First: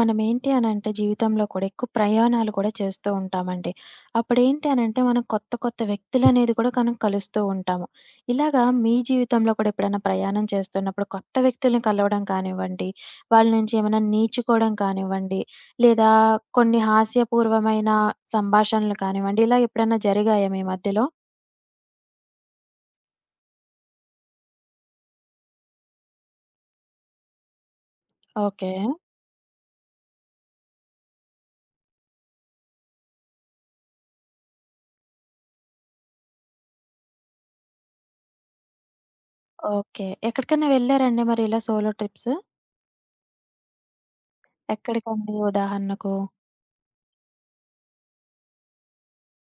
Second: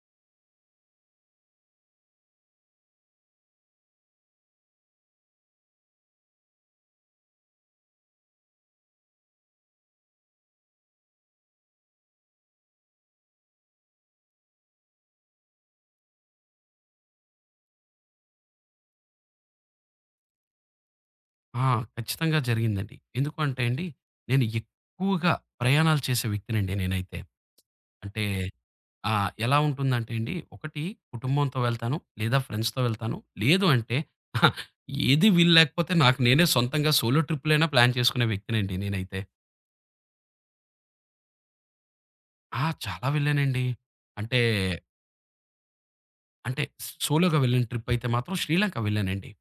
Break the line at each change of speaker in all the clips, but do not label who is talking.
మనమేంటి అనంటే జీవితంలో కూడా ఎక్కువ ప్రయాణాలు కూడా చేస్తూ ఉంటామండి. అప్పుడేంటి అనంటే మనం కొత్త వ్యక్తులనేది కూడా మనం కలుస్తూ ఉంటాము. ఇలాగా మీ జీవితంలో కూడా ఎప్పుడైనా ప్రయాణం చేస్తున్నప్పుడు కొత్త వ్యక్తుల్ని కలవడం కానివ్వండి, వాళ్ళ నుంచి ఏమైనా నేర్చుకోవడం కానివ్వండి, లేదా కొన్ని హాస్యపూర్వమైన సంభాషణలు కానివ్వండి, ఇలా ఎప్పుడైనా జరిగాయా మీ మధ్యలో?
ఆ! ఖచ్చితంగా జరిగిందండి. ఎందుకు అంటే అండి, నేను ఎక్కువగా ప్రయాణాలు చేసే వ్యక్తినండి నేనైతే. అంటే
ఓకే.
ఎలా ఉంటుందంటే అండి, ఒకటి కుటుంబంతో వెళ్తాను, లేదా ఫ్రెండ్స్‌తో వెళ్తాను. లేదు అంటే ఏది వీలు లేకపోతే నాకు నేనే సొంతంగా సోలో ట్రిప్పులైనా ప్లాన్ చేసుకునే వ్యక్తినండి నేనైతే.
ఓకే. ఎక్కడికైనా వెళ్లారండి మరి ఇలా సోలో ట్రిప్స్?
ఆ! చాలా వెళ్ళానండి. అంటే,
ఎక్కడికండి ఉదాహరణకు?
అంటే సోలోగా వెళ్ళిన ట్రిప్ అయితే మాత్రం శ్రీలంక వెళ్ళానండి.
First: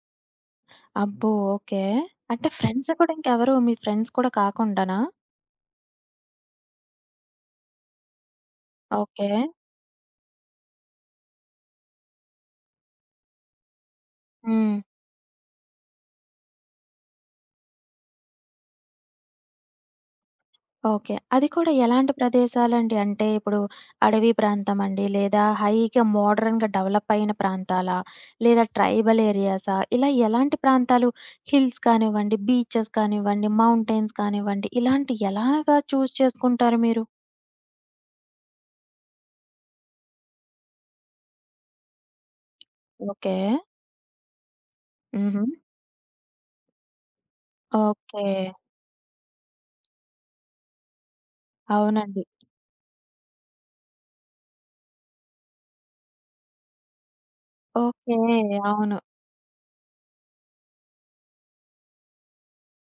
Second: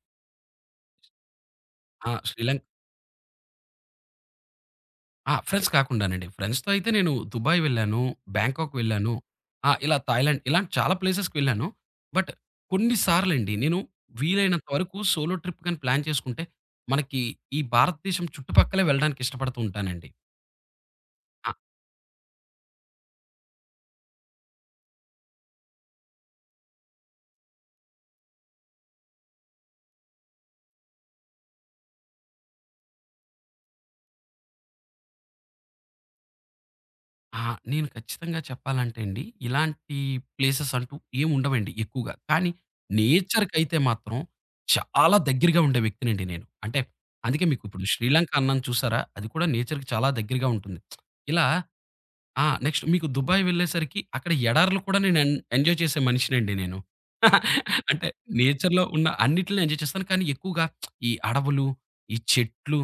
అబ్బో! ఓకే.
ఆ!
అంటే ఫ్రెండ్స్ కూడా ఇంకెవరు మీ ఫ్రెండ్స్ కూడా కాకుండానా?
ఆ! ఫ్రెండ్స్ కాకుండానండి. ఫ్రెండ్స్‌తో అయితే నేను దుబాయ్ వెళ్ళాను, బ్యాంకాక్ వెళ్ళాను.
ఓకే.
ఆ! ఇలా థాయిలాండ్ ఇలాంటి చాలా ప్లేసెస్‌కి వెళ్ళాను. బట్ కొన్ని సార్లండి నేను వీలైనంత
హ్మ్.
వరకు సోలో ట్రిప్ గాని ప్లాన్ చేసుకుంటే, మనకి ఈ భారతదేశం చుట్టుపక్కలే వెళ్ళడానికి ఇష్టపడుతూ ఉంటానండి.
ఓకే. అది
ఆ!
కూడా ఎలాంటి ప్రదేశాలండి? అంటే ఇప్పుడు అడవి ప్రాంతం అండి? లేదా హైగా మోడర్న్‌గా డెవలప్ అయిన ప్రాంతాలా? లేదా ట్రైబల్ ఏరియాసా? ఇలా ఎలాంటి ప్రాంతాలు హిల్స్ కానివ్వండి, బీచెస్ కానివ్వండి, మౌంటైన్స్ కానివ్వండి, ఇలాంటి ఎలాగా చూజ్ చేసుకుంటారు మీరు?
ఆ! నేను ఖచ్చితంగా చెప్పాలంటే అండి, ఇలాంటి ప్లేసెస్ అంటూ ఏమి ఉండవండి ఎక్కువగా. కానీ
ఓకే.
నేచర్‌కైతే మాత్రం చాలా
హుహు.
దగ్గరగా ఉండే వ్యక్తినండి నేను. అంటే అందుకే మీకు ఇప్పుడు
ఓకే.
శ్రీలంక అన్నాను చూసారా? అది కూడా నేచర్‌కి చాలా దగ్గరగా ఉంటుంది. ఇలా
అవునండి.
ఆ! నెక్స్ట్ మీకు దుబాయ్ వెళ్ళేసరికి అక్కడ ఎడారులు కూడా నేను ఎంజాయ్ చేసే మనిషినండి నేను. అంటే
ఓకే.
నేచర్‌లో
అవును.
ఉన్న అన్నిటిని ఎంజాయ్ చేస్తాను. కానీ ఎక్కువగా ఈ అడవులు, ఈ చెట్లు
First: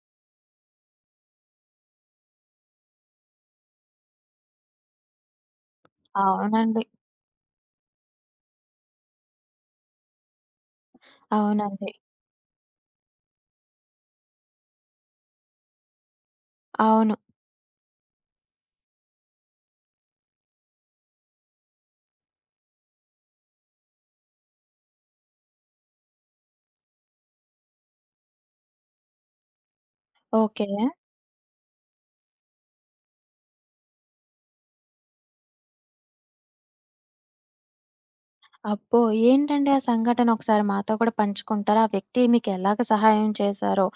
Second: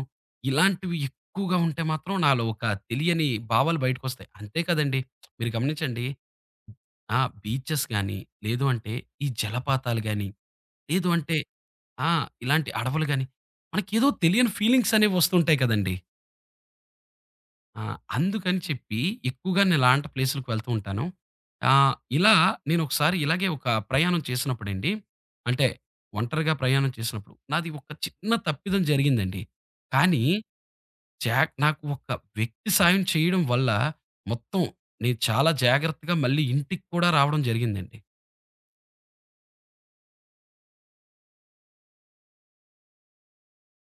ఇలాంటివి ఎక్కువగా ఉంటే మాత్రం నాలో ఒక తెలియని భావాలు బయటకొస్తాయి. అంతే కదండీ! మీరు గమనించండి.
అవునండి.
ఆ! బీచెస్ గాని, లేదు అంటే ఈ జలపాతాలు గాని, లేదు అంటే
అవునండి.
ఆ! ఇలాంటి అడవులు గాని మనకేదో తెలియని ఫీలింగ్స్ అనేవి వస్తుంటాయి కదండీ!
అవును.
ఆ! అందుకని చెప్పి ఎక్కువగా నేనిలాంటి ప్లేసులకు వెళ్తూ ఉంటాను. ఇలా నేనొకసారి ఇలాగే ఒక ప్రయాణం చేసినప్పుడండి, అంటే ఒంటరిగా ప్రయాణం చేసినప్పుడు నాది ఒక చిన్న తప్పిదం జరిగిందండి. కానీ
ఓకే.
నాకు ఒక వ్యక్తి సాయం చేయడం వల్ల మొత్తం నేను చాలా జాగ్రత్తగా మళ్ళీ ఇంటికి కూడా రావడం జరిగిందండి.
అబ్బో! ఏంటండి ఆ సంఘటన ఒకసారి మాతో కూడా పంచుకుంటారా? ఆ వ్యక్తి మీకెలాగ సహాయం చేశారో,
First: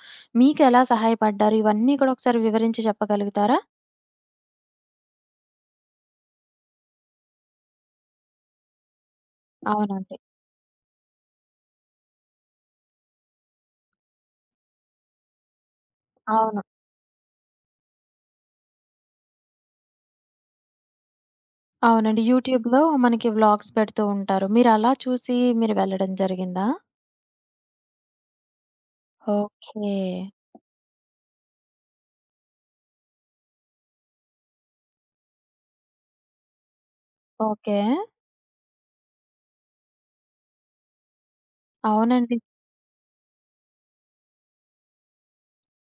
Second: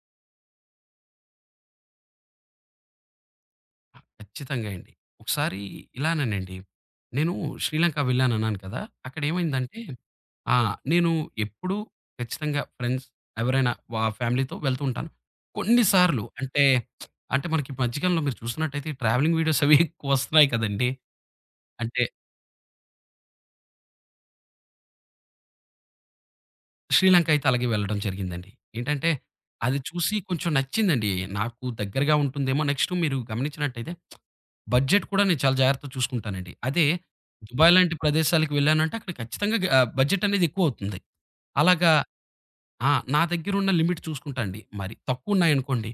మీకెలా సహాయపడ్డారు? ఇవన్నీ కూడా ఒకసారి వివరించి చెప్పగలుగుతారా?
ఆ! ఖచ్చితంగా అండి. ఒకసారి ఇలానేనండి, నేను శ్రీలంక వెళ్ళానన్నాను కదా! అక్కడేమైందంటే
అవునండి.
నేను ఎప్పుడూ ఖచ్చితంగా ఫ్రెండ్స్ ఎవరైనా ఫ్యామిలీతో వెళ్తూ ఉంటాను. కొన్నిసార్లు
అవును.
అంటే, అంటే మనకి ఈ మధ్య కాలంలో మీరు చూస్తున్నట్టయితే ఈ ట్రావెలింగ్ వీడియోస్ అవి ఎక్కువొస్తున్నాయి కదండీ! అంటే
అవునండి. యూట్యూబ్‌లో మనకి వ్లాగ్స్ పెడుతూ ఉంటారు. మీరలా చూసి మీరు వెళ్ళడం జరిగిందా?
శ్రీలంక అయితే అలాగే వెళ్ళడం జరిగిందండి. ఏంటంటే అది
ఓకే.
చూసి కొంచెం నచ్చిందండి. నాకు దగ్గరగా ఉంటుందేమో. నెక్స్ట్ మీరు గమనించినట్టయితే బడ్జెట్ కూడా నేను చాలా జాగ్రత్తగా చూసుకుంటానండి. అదే దుబాయ్
ఓకే.
లాంటి ప్రదేశాలకు వెళ్ళానంటే అక్కడ ఖచ్చితంగా బడ్జెట్ అనేది ఎక్కువవుతుంది. అలాగా
అవునండి.
ఆ! నా దగ్గరున్న లిమిట్ చూసుకుంటా అండి. మరి తక్కువున్నాయనుకోండి,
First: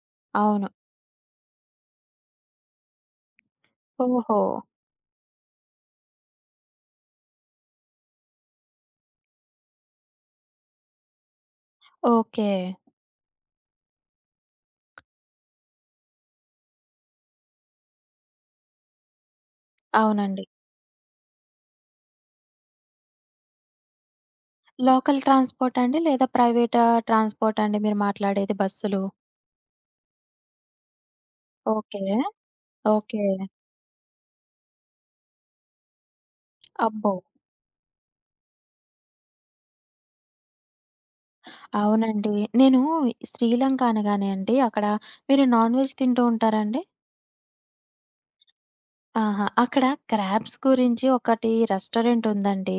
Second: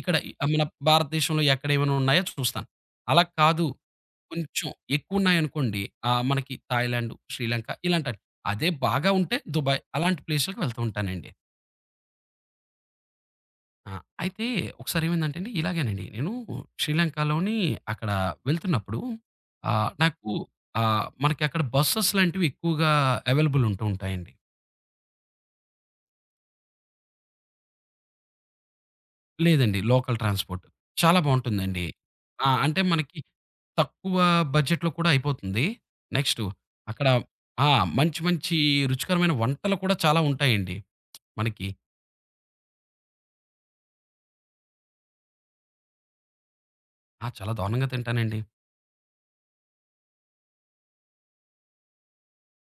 ఇక్కడ మన
అవును.
భారతదేశంలో ఎక్కడ ఏమైనా ఉన్నాయో చూస్తాను. అలా కాదు
ఓహో!
కొంచెం ఎక్కువున్నాయనుకోండి, మనకి థాయిలాండ్, శ్రీలంక ఇలాంటవి. అదే బాగా ఉంటే దుబాయ్ అలాంటి ప్లేసులకి వెళ్తూ ఉంటానండి.
ఓకే.
ఆ! అయితే ఒకసారేమైందంటే అండి, ఇలాగేనండి నేను శ్రీలంకలోని అక్కడ వెళ్తున్నప్పుడు నాకు
అవునండి.
మనకి అక్కడ బస్సెస్ లాంటివి ఎక్కువగా అవైలబుల్ ఉంటూ ఉంటాయండి.
లోకల్ ట్రాన్స్‌పోర్టా అండి? లేదా ప్రైవేట్ ట్రాన్స్‌పోర్టా అండి మీరు మాట్లాడేది బస్సులు?
లేదండి, లోకల్ ట్రాన్స్‌పోర్ట్. చాలా బావుంటుందండి.
ఓకే.
ఆ! అంటే మనకి
ఓకే.
తక్కువ బడ్జెట్‌లో కూడా అయిపోతుంది. నెక్స్టు అక్కడ
అబ్బో!
ఆ! మంచి మంచి రుచికరమైన వంటలు కూడా చాలా ఉంటాయండి మనకి.
అవునండి. నేను శ్రీలంక అనగానే అండి అక్కడ మీరు నాన్ వెజ్ తింటూ ఉంటారా అండి?
ఆ! చాలా దారుణంగా తింటానండి.
ఆహా! అక్కడ క్రాబ్స్ గురించి ఒకటి రెస్టారెంట్ ఉందండి.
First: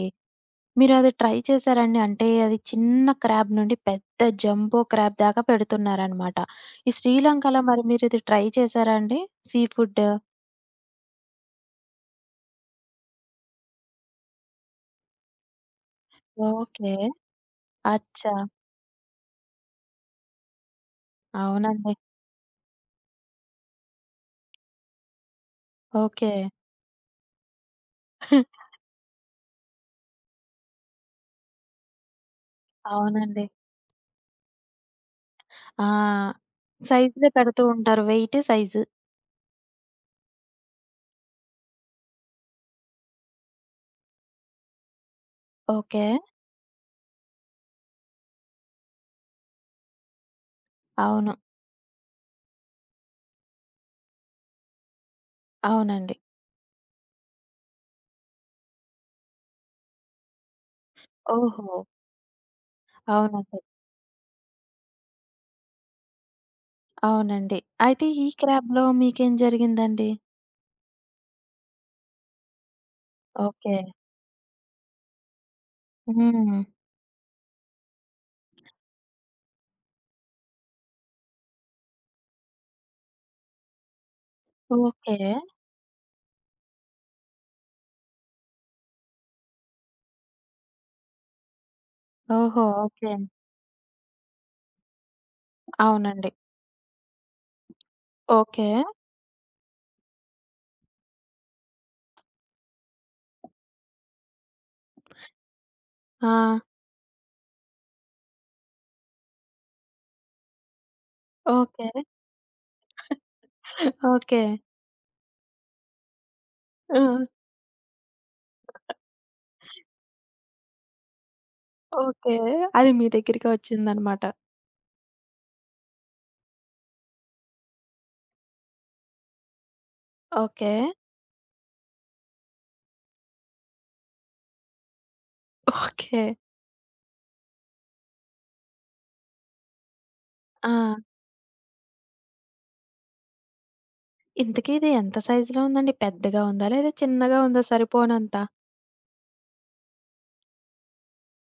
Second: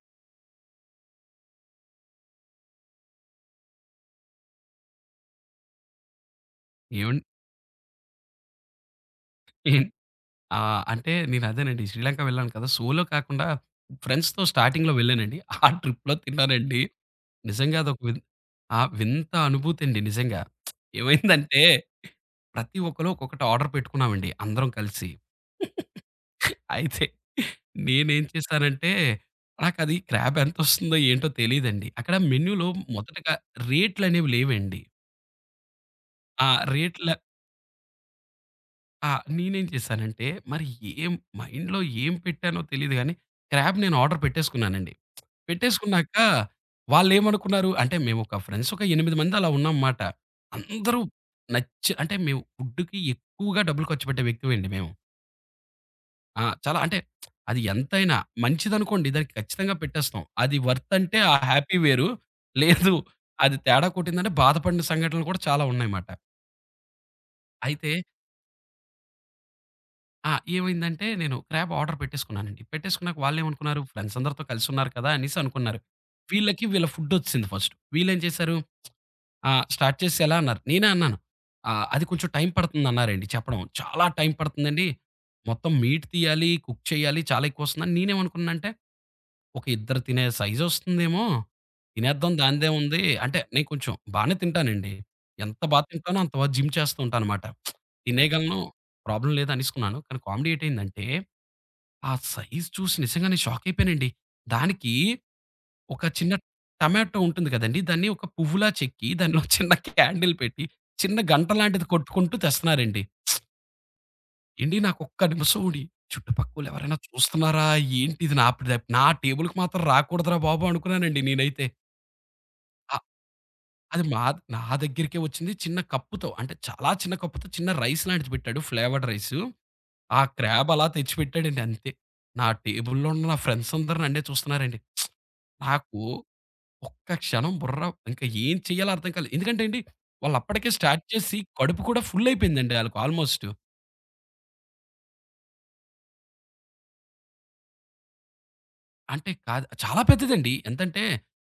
మీరది ట్రై చేశారండి? అంటే అది చిన్న క్రాబ్ నుండి పెద్ద జంబో క్రాబ్ దాకా పెడుతున్నారనమాట. ఈ
ఏవండి
శ్రీలంకలో మరి మీరిది ట్రై చేశారా అండి? Seafood?
ఆ! అంటే నేనదేనండి శ్రీలంక వెళ్ళాను కదా! సోలో కాకుండా ఫ్రెండ్స్‌తో స్టార్టింగ్‌లో వెళ్ళానండి. ఆ ట్రిప్‌లో తిన్నానండి.
ఓకే.
నిజంగా అదొక
అచ్చా!
ఆ! వింత అనుభూతండి నిజంగా. ఏమైందంటే
అవునండి.
ప్రతి ఒక్కళ్ళు ఒక్కొక్కటి ఆర్డర్ పెట్టుకున్నామండి అందరం కలిసి.
ఓకే.
అయితే నేనేం చేశానంటే నాకది క్రాబ్ ఎంతొస్తుందో ఏంటో తెలీదండి. అక్కడ మెన్యూలో మొదటగా
అవునండి.
రేట్లనేవి లేవండి.
ఆ!
ఆ! రేట్ల
సైజ్‌లో పెడుతూ ఉంటారు. Weight, size.
ఆ! నేనేం చేశానంటే, మరి ఏం మైండ్‌లో ఏం పెట్టానో తెలీదు గానీ, క్రాబ్ నేను ఆర్డర్ పెట్టేసుకున్నానండి.
ఓకే.
పెట్టేసుకున్నాక వాళ్ళేమనుకున్నారు అంటే, మేమొక ఫ్రెండ్స్ ఒక 8 మంది అలా ఉన్నాం మాట. అందరూ
అవును.
నచ్చి అంటే, మేము ఫుడ్‌కి ఎక్కువగా డబ్బులు ఖర్చు పెట్టే వ్యక్తిమండి మేము.
అవునండి.
ఆ! చాలా అంటే, అది ఎంతైనా మంచిదనుకోండి దానికి ఖచ్చితంగా పెట్టేస్తాం. అది వర్త్ అంటే ఆ హ్యాపీ
ఓహో!
వేరు. లేదు అది
అవునండి.
తేడా కొట్టిందంటే బాధపడిన సంఘటనలు కూడా చాలా ఉన్నాయన్నమాట.
అవునండి.
అయితే
అయితే ఈ క్రాబ్‌లో మీకేం జరిగిందండి?
ఆ! ఏమైందంటే నేను క్రాబ్ ఆర్డర్ పెట్టేసుకున్నానండి. పెట్టేసుకున్నాక
ఓకే.
వాళ్ళేమనుకున్నారు ఫ్రెండ్స్ అందరితో కలిసి ఉన్నారు కదా! అనేసి అనుకున్నారు.
హ్మ్.
వీళ్ళకి వీళ్ళ ఫుడొచ్చేసింది ఫస్ట్. వీళ్ళేం చేశారు, స్టార్ట్ చేసి ఎలా అన్నారు. నేనే అన్నాను. అది కొంచెం టైం పడుతుందన్నారండి చెప్పడం. చాలా టైం పడుతుందండి.
ఓకే.
మొత్తం మీట్ తీయాలి, కుక్ చేయాలి, చాలా ఎక్కువొస్తుందని నేనేమనుకున్నానంటే ఒక ఇద్దరు తినే సైజొస్తుందేమో. తినేద్దాం
ఓహో!
దానిదేముంది.
ఓకే.
అంటే నేను కొంచెం బానే తింటానండి. ఎంత బా తింటానో
అవునండి.
అంత బా జిమ్ చేస్తూ ఉంటాననమాట. తినేయగలను,
ఓకే.
ప్రాబ్లమ్ లేదు అనేసుకున్నాను. కానీ కామెడీ ఏటయిందంటే, ఆ సైజ్ చూసి నిజంగానే షాకయిపోయానండి. దానికి ఒక
ఆ!
చిన్న టమాటో ఉంటుంది కదండీ! దాన్ని ఒక పువ్వులా చెక్కి దానిలో చిన్న క్యాండిల్ పెట్టి, చిన్న గంట లాంటిది
ఓకే.
కొట్టుకుంటూ తెస్తన్నారండి.
ఓకే.
ఏండి నాకొక్క నిమిషం ఉండి, చుట్టుపక్కోళ్ళెవరైనా
ఆ!
చూస్తున్నారా? ఏంటిది నా టేబుల్‌కి మాత్రం రాకూడదురా బాబు! అనుకున్నానండి నేనైతే.
ఓకే. అది
అ
మీ దగ్గరికే
అది మా
వచ్చిందనమాట.
నా దగ్గరికే వచ్చింది చిన్న కప్పుతో. అంటే చాలా చిన్న కప్పుతో చిన్న రైస్ లాంటిది పెట్టాడు, ఫ్లేవర్డ్ రైసు. ఆ క్రాబ్
ఓకే.
అలా తెచ్చిపెట్టాడండి అంతే. నా టేబుల్‌లో ఉన్న నా ఫ్రెండ్స్ అందరూ నన్నే చూస్తున్నారండి. నాకు
ఓకే.
ఒక్క క్షణం బుర్ర ఇంకా ఏం చేయాలో అర్థం కాలేదు. ఎందుకంటే అండి, వాళ్ళప్పటికే
ఆ!
స్టార్ట్ చేసి కడుపు కూడా ఫుల్ అయిపోయిందండి ఆళ్ళకి ఆల్‌మోస్ట్.
ఇంతకీ ఇది ఎంత సైజులో ఉందండి? పెద్దగా ఉందా? లేదా చిన్నగా ఉందా సరిపోనంత?
అంటే కాదు. చాలా పెద్దదండి. ఎంతంటే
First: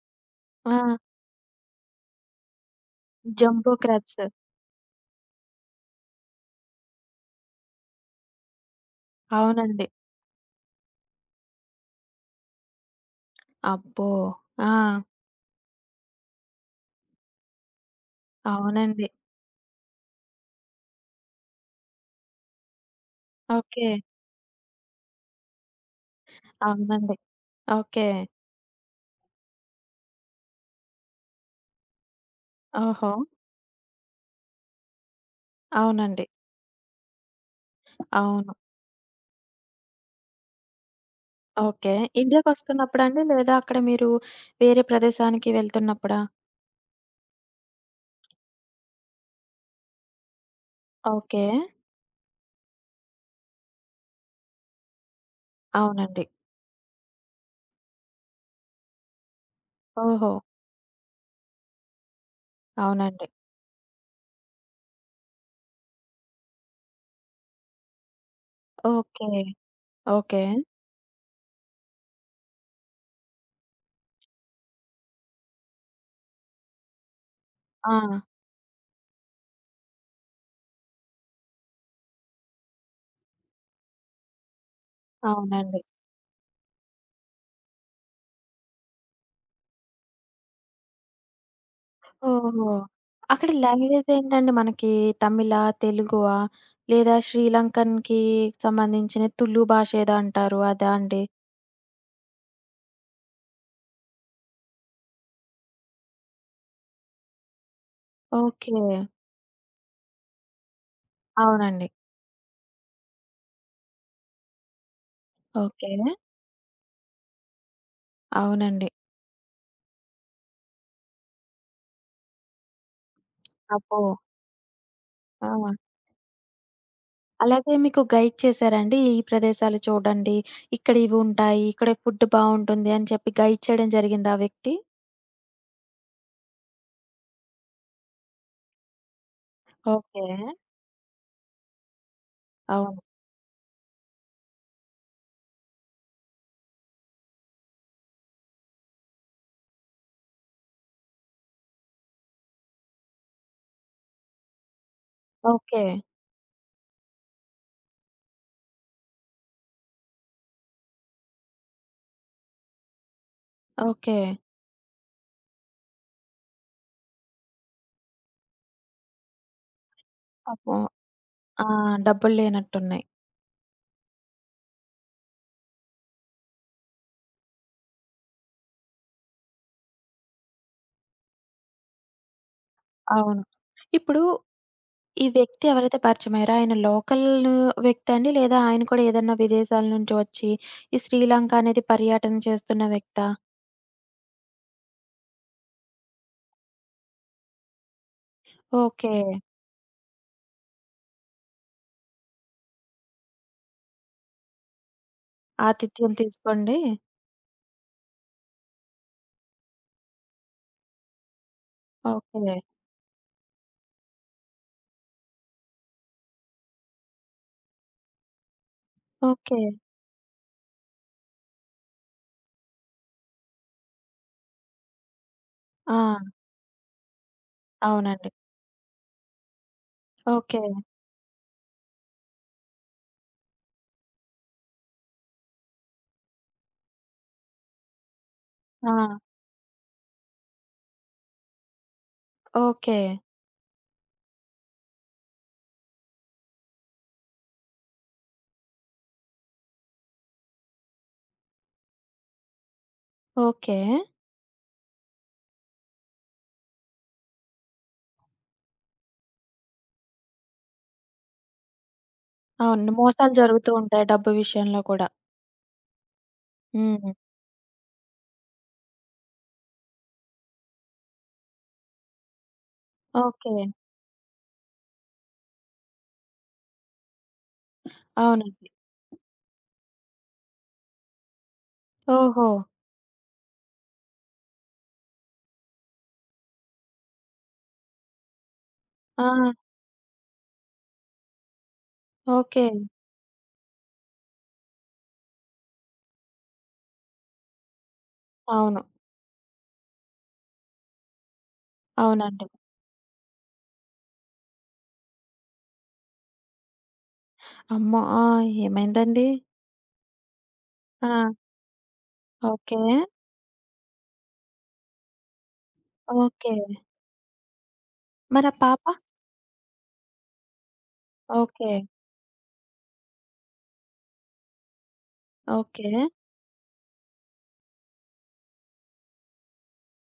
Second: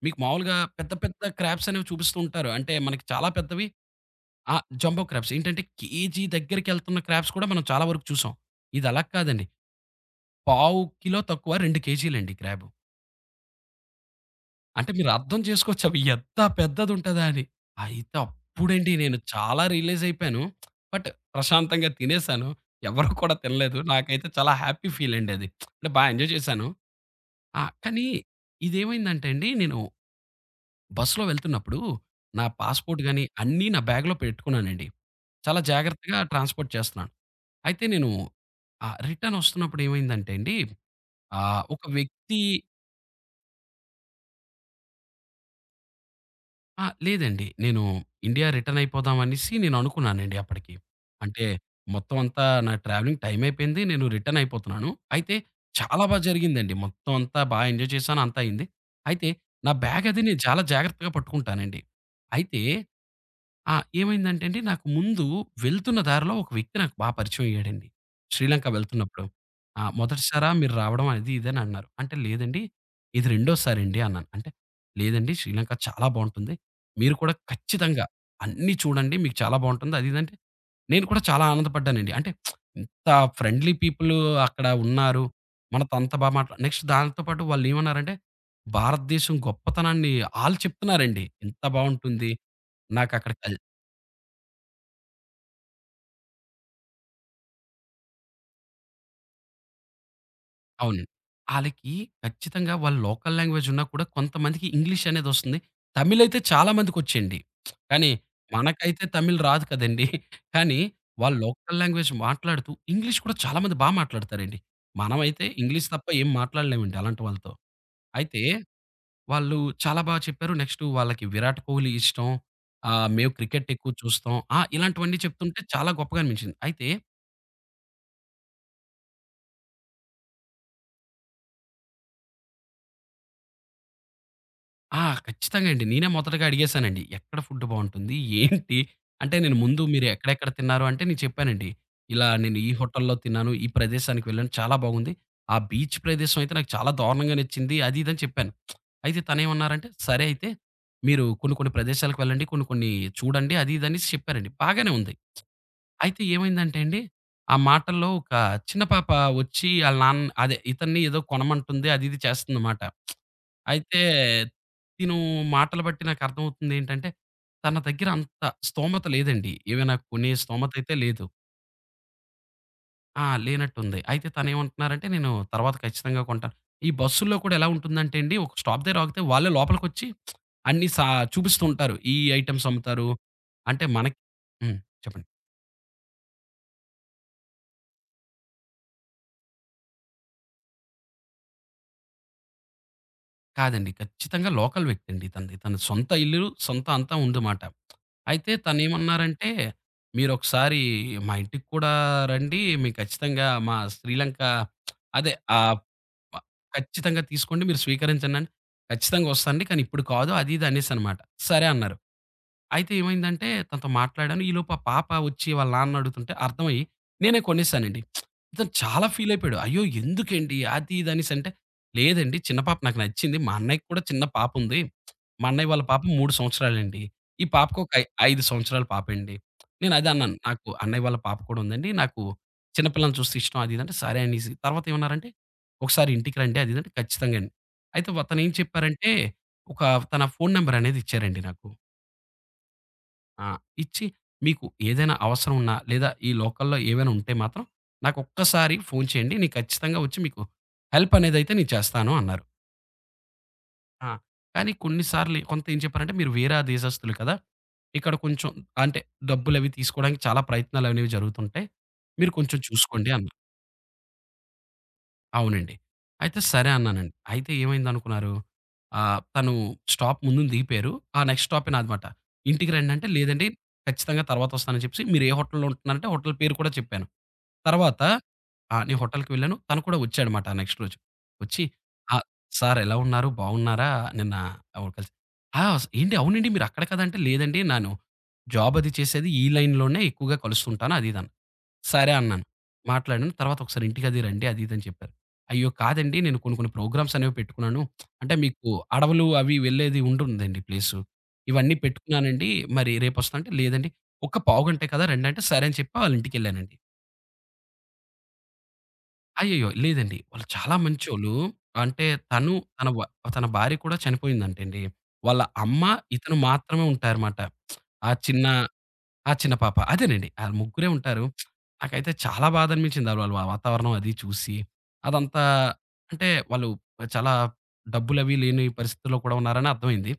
మీకు మామూలుగా
ఆ!
పెద్ద పెద్ద క్రాబ్స్ అనేవి చూపిస్తూ ఉంటారు. అంటే మనకి చాలా పెద్దవి,
జంబో క్రాబ్స్.
ఆ! Jumbo crabs. ఏంటంటే కేజీ దగ్గరికెళ్తున్న క్రాబ్స్ కూడా మనం చాలా వరకు చూసాం. ఇది అలా కాదండి.
అవునండి.
పావు కిలో తక్కువ 2 కేజీలండి క్రాబ్.
అబ్బో! ఆ!
అంటే మీరు అర్థం చేసుకోవచ్చు అవి ఎంత పెద్దదుంటదా అని. అయితే అప్పుడండి
అవునండి.
నేను చాలా రియలైజ్ అయిపోయాను. బట్ ప్రశాంతంగా తినేసాను. ఎవరు కూడా తినలేదు.
ఓకే.
నాకైతే చాలా హ్యాపీ ఫీల్ అండి అది. అంటే బా ఎంజాయ్ చేశాను.
అవునండి.
ఆ! కానీ
ఓకే.
ఇదేమైందంటే అండి నేను బస్సులో వెళ్తున్నప్పుడు నా పాస్‌పోర్ట్
ఓహో!
గాని, అన్నీ నా బ్యాగ్‌లో పెట్టుకున్నానండి. చాలా జాగ్రత్తగా
అవునండి.
ట్రాన్స్‌పోర్ట్ చేస్తున్నాను. అయితే నేను
అవును.
రిటర్న్ వస్తున్నప్పుడు ఏమైందంటే అండి, ఒక
ఓకే.
వ్యక్తి
ఇండియాకొస్తున్నప్పుడండి? లేదా అక్కడ మీరు వేరే ప్రదేశానికి వెళ్తున్నప్పుడా?
ఆ! లేదండి. నేను ఇండియా రిటర్న్ అయిపోదాం అనేసి నేను అనుకున్నానండి అప్పటికి. అంటే
ఓకే.
మొత్తం అంతా నా ట్రావెలింగ్ టైమ్ అయిపోయింది. నేను రిటర్న్ అయిపోతున్నాను. అయితే చాలా బా
అవునండి.
జరిగిందండి. మొత్తం అంతా బా ఎంజాయ్ చేశాను. అంతా అయింది. అయితే నా బ్యాగ్ అది
ఓహో!
నేను చాలా జాగ్రత్తగా పట్టుకుంటానండి. అయితే
అవునండి.
ఆ! ఏమైందంటే అండి, నాకు ముందు వెళ్తున్న దారిలో ఒక వ్యక్తి నాకు బాగా పరిచయం అయ్యాడండి. శ్రీలంక వెళ్తున్నప్పుడు.
ఓకే. ఓకే.
మొదటిసారా మీరు రావడం అది ఇది అని అన్నారు. అంటే లేదండి, ఇది రెండోసారండి అన్నాను. అంటే లేదండి శ్రీలంక చాలా బావుంటుంది. మీరు కూడా
ఆ!
ఖచ్చితంగా అన్నీ చూడండి. మీకు చాలా బావుంటుంది. అది ఇది అంటే నేను కూడా చాలా ఆనందపడ్డానండి. అంటే ఇంత ఫ్రెండ్లీ పీపుల్ అక్కడ ఉన్నారు.
అవునండి.
మనతో అంత బాగా నెక్స్ట్ దానితో పాటు వాళ్ళు ఏమన్నారంటే, భారతదేశం గొప్పతనాన్ని ఆళ్ళు చెప్తున్నారండి. ఇంత బావుంటుంది.
ఓహో!
నాకక్కడ
అక్కడ
కల్
లాంగ్వేజేంటండి మనకి? తమిళా? తెలుగువా? లేదా శ్రీలంకన్‌కి సంబంధించిన తులు భాష ఏదో అంటారు అదా
అవునండి.
అండి?
ఆళ్ళకి ఖచ్చితంగా వాళ్ళ లోకల్ లాంగ్వేజ్ ఉన్నా కూడా కొంతమందికి ఇంగ్లీష్ అనేదొస్తుంది. తమిళైతే చాలా మందికొచ్చండి. కానీ
ఓకే.
మనకైతే తమిళ్ రాదు కదండీ! కానీ వాళ్ళు లోకల్
అవునండి.
లాంగ్వేజ్ మాట్లాడుతూ ఇంగ్లీష్ కూడా చాలా మంది బా మాట్లాడతారండి. మనమైతే ఇంగ్లీష్
ఓకే.
తప్ప ఏం మాట్లాడలేమండి అలాంటి వాళ్ళతో. అయితే
అవునండి.
వాళ్ళు చాలా బా చెప్పారు. నెక్స్టు వాళ్ళకి 'విరాట్ కోహ్లీ' ఇష్టం. మేము క్రికెట్ ఎక్కువ
అబ్బో!
చూస్తాం. ఆ! ఇలాంటివన్నీ
ఆ!
చెప్తుంటే చాలా గొప్పగా అనిపించింది. అయితే
అలాగే మీకు గైడ్ చేశారా అండి? ఈ ప్రదేశాలు చూడండి. ఇక్కడ ఇవుంటాయి. ఇక్కడ ఫుడ్ బావుంటుంది అని చెప్పి గైడ్ చేయడం జరిగిందా ఆ వ్యక్తి?
ఆ! ఖచ్చితంగా అండి. నేనే మొదటగా అడిగేశానండి. ఎక్కడ ఫుడ్ బావుంటుంది? ఏంటి? అంటే నేను ముందు మీరు
ఓకే.
ఎక్కడెక్కడ తిన్నారు అంటే నేను చెప్పానండి. ఇలా నేను ఈ
అవును.
హోటల్‌లో తిన్నాను. ఈ ప్రదేశానికి వెళ్ళాను. చాలా బాగుంది. ఆ బీచ్ ప్రదేశం అయితే నాకు చాలా దారుణంగా నచ్చింది. అది ఇది అని చెప్పాను. అయితే తనేమన్నారంటే, "సరే అయితే మీరు కొన్ని కొన్ని ప్రదేశాలకు వెళ్ళండి. కొన్ని కొన్ని చూడండి." అది ఇది అనేసి చెప్పారండి. బాగానే ఉంది.
ఓకే.
అయితే ఏమైందంటే అండి, ఆ మాటల్లో ఒక చిన్న పాప వచ్చి ఆళ్ళ నాన్న అదే ఇతన్ని ఏదో కొనమంటుంది అది ఇది చేస్తుందమాట. అయితే
ఓకే.
తిను మాటలు బట్టి నాకర్థమవుతుందేంటంటే, తన దగ్గర అంత స్తోమత లేదండి. ఏవైనా కొనే
పాపం
స్తోమతయితే లేదు.
ఆ! డబ్బులు లేనట్టున్నాయి.
ఆ! లేనట్టుంది. అయితే తనేమంటున్నారంటే, "నేను తర్వాత ఖచ్చితంగా కొంటాను." ఈ బస్సుల్లో కూడా ఎలా ఉంటుందంటే అండి, ఒక స్టాప్ దగ్గర ఆగితే వాళ్ళే లోపలికొచ్చి అన్ని సా చూపిస్తూ ఉంటారు. ఈ ఐటెమ్స్ అమ్ముతారు.
అవును.
అంటే మనకి
ఇప్పుడు
హ్మ్.
ఈ
చెప్పండి.
వ్యక్తి ఎవరైతే పరిచయమయ్యారో ఆయన లోకల్ వ్యక్తా అండి? లేదా ఆయన కూడా ఏదన్నా విదేశాల నుంచి వచ్చి ఈ శ్రీలంక అనేది పర్యటన చేస్తున్న వ్యక్తా?
కాదండి. ఖచ్చితంగా లోకల్ వ్యక్తండి తనది. తన సొంత ఇల్లు, సొంత అంతా ఉందమాట. అయితే
ఓకే.
తనేమన్నారంటే, "మీరొకసారి మా ఇంటికి కూడా రండి. మీకు ఖచ్చితంగా మా శ్రీలంక అదే
ఆతిథ్యం
మ
తీసుకోండి.
ఖచ్చితంగా తీసుకోండి. మీరు స్వీకరించండి" అని, "ఖచ్చితంగా వస్తానండి. కానీ ఇప్పుడు కాదు" అది ఇది అనేసనమాట. సరే అన్నారు.
ఓకే.
అయితే ఏమైందంటే తనతో మాట్లాడాను. ఈలోపు ఆ పాప వచ్చి వాళ్ళ నాన్న అడుగుతుంటే అర్థమయ్యి నేనే కొనేసానండి. ఇతను చాలా ఫీల్ అయిపోయాడు.
ఓకే.
"అయ్యో! ఎందుకండి అది ఇది" అనేసి అంటే, "లేదండి చిన్న పాప నాకు నచ్చింది. మా అన్నయ్యకి కూడా చిన్న పాప ఉంది. మా అన్నయ్య వాళ్ళ
ఆ!
పాప 3 సంవత్సరాలండి. ఈ పాపకు ఒక
అవునండి.
5 సంవత్సరాల పాపండి." నేను అదే అన్నాను.
ఓకే.
"నాకు అన్నయ్య వాళ్ళ పాప కూడా ఉందండి. నాకు చిన్న పిల్లల్ని చూస్తే ఇష్టం." అది ఇది అంటే సరే అనేసి తర్వాత ఏమన్నారంటే, "ఒకసారి ఇంటికి రండి." అది ఇది అంటే ఖచ్చితంగా అండి. అయితే తనేం
ఆ!
చెప్పారంటే, ఒక తన ఫోను నంబర్ అనేది ఇచ్చారండి నాకు.
ఓకే.
ఆ! ఇచ్చి మీకు ఏదైనా అవసరం ఉన్నా, లేదా ఈ లోకల్‌లో ఏవైనా ఉంటే మాత్రం నాకు ఒక్కసారి ఫోను చేయండి. నేను ఖచ్చితంగా వచ్చి మీకు హెల్ప్ అనేదైతే నేను చేస్తాను అన్నారు.
ఓకే.
ఆ! కానీ కొన్ని సార్లు కొంత ఏం చెప్పారంటే మీరు వేరే దేశస్తులు కదా! ఇక్కడ కొంచెం అంటే డబ్బులవి తీసుకోవడానికి చాలా ప్రయత్నాలనేవి జరుగుతుంటాయి. మీరు కొంచెం
అవును.
చూసుకోండి
మోసాలు
అన్నారు.
జరుగుతూ ఉంటాయి డబ్బు విషయంలో కూడా.
అవునండి. అయితే సరే అన్నానండి.
హ్మ్.
అయితే ఏమైందనుకున్నారు? తను స్టాప్ ముందున దిగిపోయారు. ఆ నెక్స్ట్ స్టాపే నాదమాట. ఇంటికి రండి అంటే, లేదండి
ఓకే.
ఖచ్చితంగా తర్వాతొస్తానని చెప్పేసి, మీరు ఏ హోటల్‌లో ఉంటున్నారంటే హోటల్ పేరు కూడా చెప్పాను. తర్వాత
అవునండి.
ఆ! నేను హోటల్‌కి వెళ్ళాను. తను కూడా వచ్చాడమాట ఆ నెక్స్ట్ రోజు. వచ్చి "ఆ!
ఓహో!
సార్ ఎలా ఉన్నారు? బాగున్నారా? నిన్న ఎవరు కలిసి" "ఆ! ఏంటి అవునండి మీరక్కడ కదా!" అంటే, లేదండి నాను జాబ్ అది
ఆ!
చేసేది ఈ లైన్‌లోనే ఎక్కువగా కలుస్తుంటాను అది ఇదని. సరే అన్నాను.
ఓకే.
మాట్లాడాను. తర్వాత ఒకసారి ఇంటికది రండి అది ఇది అని చెప్పారు. అయ్యో! కాదండి నేను కొన్ని కొన్ని ప్రోగ్రామ్స్ అనేవి పెట్టుకున్నాను. అంటే మీకు
అవును.
అడవులు అవి వెళ్ళేది ఉంటుందండి ప్లేసు. ఇవన్నీ
అవునండి.
పెట్టుకున్నానండి. మరి రేపొస్తా అంటే లేదండి. ఒక్క పావుగంటే కదా రండి అంటే సరే అని చెప్పి వాళ్ళ ఇంటికెళ్ళానండి.
అమ్మో! ఆ! ఏమైందండి?
అయ్యయ్యో! లేదండి. వాళ్ళు చాలా
ఆ!
మంచోళ్ళు. అంటే తను
ఓకే.
తన వ తన భార్య కూడా చనిపోయిందంటండి. వాళ్ళ అమ్మ, ఇతను
ఓకే.
మాత్రమే ఉంటారమాట. ఆ చిన్న
మరా పాప?
ఆ! చిన్న పాప. అదేనండి. ఆళ్ళు ముగ్గురే ఉంటారు.
ఓకే.
నాకైతే చాలా బాధ అనిపించింది. వాళ్ళ వాతావరణం అది చూసి. అదంతా
ఓకే.
అంటే వాళ్ళు చాలా డబ్బులవి లేని పరిస్థితుల్లో కూడా ఉన్నారని అర్థమైంది.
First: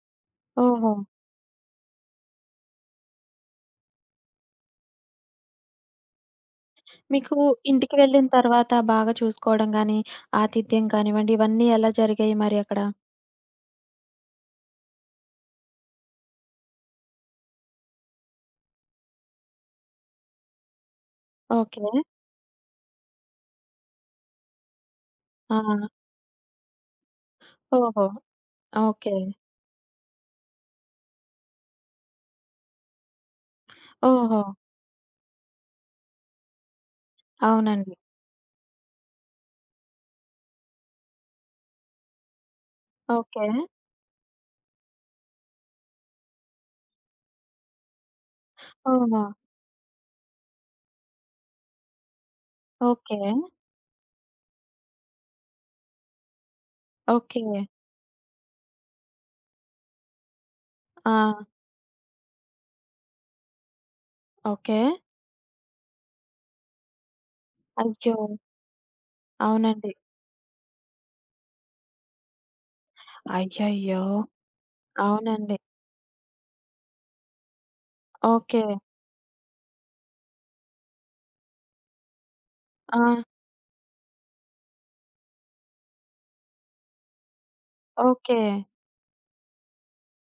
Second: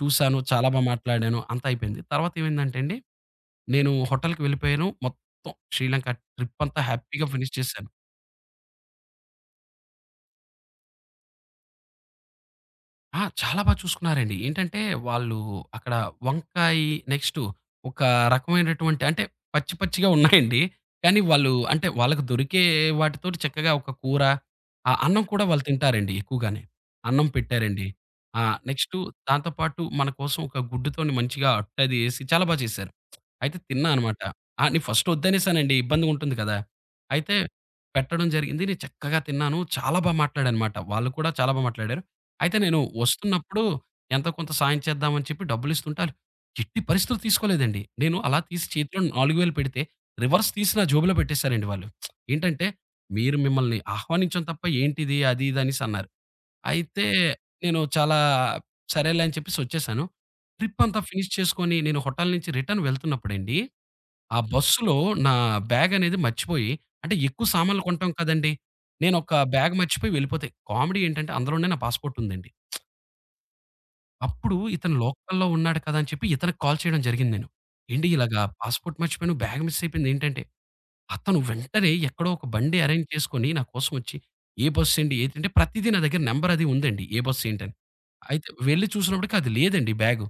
చూసాను, చాలా బా
ఓహో!
మాట్లాడాను. అంతా అయిపోయింది. తర్వాత ఏమైందంటే అండి, నేను హోటల్‌కి వెళ్ళిపోయాను. మొత్తం శ్రీలంక ట్రిప్ అంతా హ్యాపీగా
మీకు
ఫినిష్ చేశాను.
ఇంటికి వెళ్ళిన తర్వాత బాగా చూసుకోవడం గానీ, ఆతిథ్యం కానివ్వండి, ఇవన్నీ ఎలా జరిగాయి మరి అక్కడ?
ఆ! చాలా బా చూసుకున్నారండి. ఏంటంటే, వాళ్ళు అక్కడ వంకాయి నెక్స్టు ఒక రకమైనటువంటి అంటే పచ్చి పచ్చిగా ఉన్నాయండి. కానీ వాళ్ళు
ఓకే.
అంటే వాళ్ళకి దొరికే వాటితోటి చక్కగా ఒక కూర, ఆ అన్నం కూడా
ఆ!
వాళ్ళు తింటారండి ఎక్కువగానే. అన్నం పెట్టారండి.
ఓహో!
ఆ! Next
okay.
దాంతో పాటు మన కోసం ఒక గుడ్డుతోని మంచిగా అట్టది ఏసి చాలా బా చేశారు. అయితే తిన్నా అనమాట.
ఓహో!
ఆ! నేను ఫస్ట్ వద్దనేసానండి. ఇబ్బందిగుంటుంది కదా! అయితే
అవునండి.
పెట్టడం జరిగింది. నేను చక్కగా తిన్నాను. చాలా బా మాట్లాడానమాట. వాళ్ళు కూడా చాలా బా మాట్లాడారు. అయితే నేను
ఓకే.
వస్తున్నప్పుడు ఎంతో కొంత సాయం చేద్దామని చెప్పి డబ్బులిస్తుంటే ఆళ్ళు ఎట్టి పరిస్థితుల్లో తీసుకోలేదండి. నేను అలా తీసి చేతిలో
ఓహో!
4,000 పెడితే రివర్స్ తీసి నా జేబులో పెట్టేసారండి వాళ్ళు. ఏంటంటే
ఓకే.
"మీరు మిమ్మల్ని ఆహ్వానించాం తప్ప ఏంటిది అది ఇది" అనేసి అన్నారు. అయితే
ఓకే.
నేను చాలా సరేలే అని చెప్పేసి వచ్చేసాను. ట్రిప్ అంతా
ఆ!
ఫినిష్ చేసుకొని నేను హోటల్ నుంచి రిటర్న్ వెళ్తున్నప్పుడండి, ఆ
ఓకే.
బస్సులో నా బ్యాగ్ అనేది మర్చిపోయి అంటే ఎక్కువ సామాన్లు కొంటాం
అయ్యో!
కదండీ! నేను ఒక బ్యాగ్
అవునండి.
మర్చిపోయి వెళ్ళిపోతే కామెడీ ఏంటంటే అందులోనే నా పాస్‌పోర్ట్ ఉందండి.
అయ్యయ్యో!
అప్పుడు ఇతను లోకల్‌లో
అవునండి.
ఉన్నాడు కదా! అని చెప్పి ఇతనికి కాల్ చేయడం జరిగింది నేను. "ఏండి ఇలాగా
ఓకే.
పాస్‌పోర్ట్ మర్చిపోయాను. బ్యాగ్ మిస్ అయిపోయింది" ఏంటంటే, అతను వెంటనే ఎక్కడో ఒక బండి
ఆ!
అరేంజ్ చేసుకొని నా కోసం వచ్చి, ఏ బస్సు అండి? ఏంటంటే ప్రతీదీ నా దగ్గర నంబర్ అది ఉందండి. ఏ బస్సు ఏంటని.
ఓకే.
అయితే వెళ్లి చూసినప్పటికి అది లేదండి బ్యాగు.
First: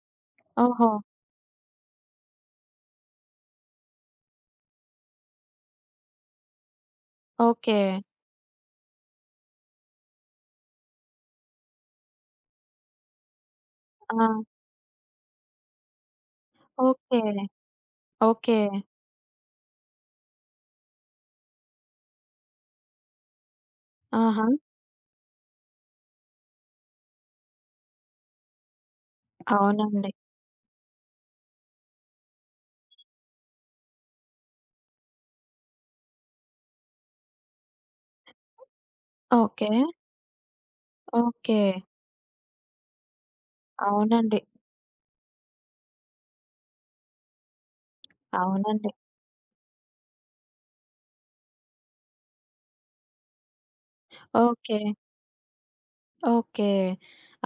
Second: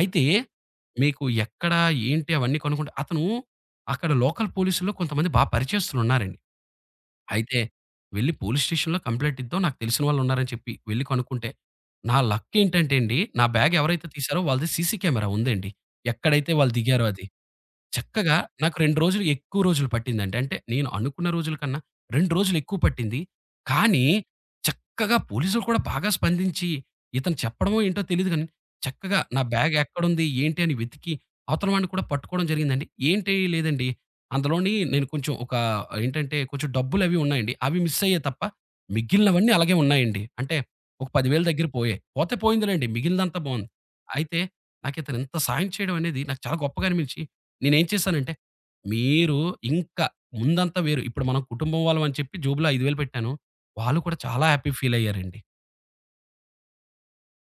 అయితే
ఓహో!
మీకు ఎక్కడ ఏంటి అవన్నీ కనుక్కుంటే అతను అక్కడ లోకల్ పోలీసుల్లో కొంతమంది బా పరిచయస్తులున్నారండి. అయితే
ఓకే.
వెళ్లి పోలీస్ స్టేషన్‌లో కంప్లెయింట్ ఇద్దాం. నాకు తెలిసిన వాళ్ళున్నారని చెప్పి వెళ్లి కనుక్కుంటే, నా లక్ ఏంటంటే అండి, నా బ్యాగ్ ఎవరైతే
ఆ!
తీశారో వాళ్ళది సీసీ కెమెరా ఉందండి. ఎక్కడైతే వాళ్ళు దిగారో
ఓకే.
అది. చక్కగా
ఓకే.
నాకు 2 రోజులు ఎక్కువ రోజులు పట్టిందండి. అంటే నేను అనుకున్న రోజుల కన్నా 2 రోజులు ఎక్కువ పట్టింది. కానీ
ఆహా!
చక్కగా పోలీసులు కూడా బాగా స్పందించి ఇతను చెప్పడమో ఏంటో తెలీదు గానీ, చక్కగా నా బ్యాగ్
అవునండి.
ఎక్కడుంది? ఏంటి? అని వెతికి అవతల వాడిని కూడా పట్టుకోవడం జరిగిందండి. ఏంటి లేదండి. అందులోని నేను కొంచెం ఒక ఏంటంటే కొంచెం డబ్బులవి ఉన్నాయండి. అవి మిస్ అయ్యాయి తప్ప మిగిలినవన్నీ
ఓకే.
అలాగే ఉన్నాయండి. అంటే ఒక 10,000
ఓకే.
దగ్గర పోయాయి. పోతే పోయిందిలెండి. మిగిలినదంతా బావుంది.
అవునండి.
అయితే నాకితను ఇంత సాయం చేయడం అనేది నాకు చాలా గొప్పగా అనిపించి నేనేం చేశానంటే,
అవునండి.
మీరు ఇంకా ముందంతా వేరు. ఇప్పుడు మనం కుటుంబం వాళ్ళమని చెప్పి జేబులో 5,000 పెట్టాను. వాళ్ళు కూడా చాలా హ్యాపీ
ఓకే.
ఫీలయ్యారండి.
ఓకే.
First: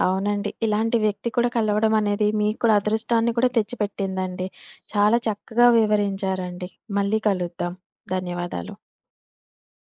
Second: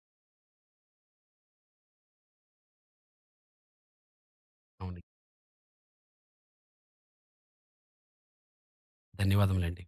అవునండి. ఇలాంటి వ్యక్తి కూడా కలవడం అనేది మీకు కూడా అదృష్టాన్ని కూడా తెచ్చిపెట్టిందండి.
అవును.
చాలా చక్కగా వివరించారండి. మళ్ళీ కలుద్దాం. ధన్యవాదాలు.
ధన్యవాదములండి.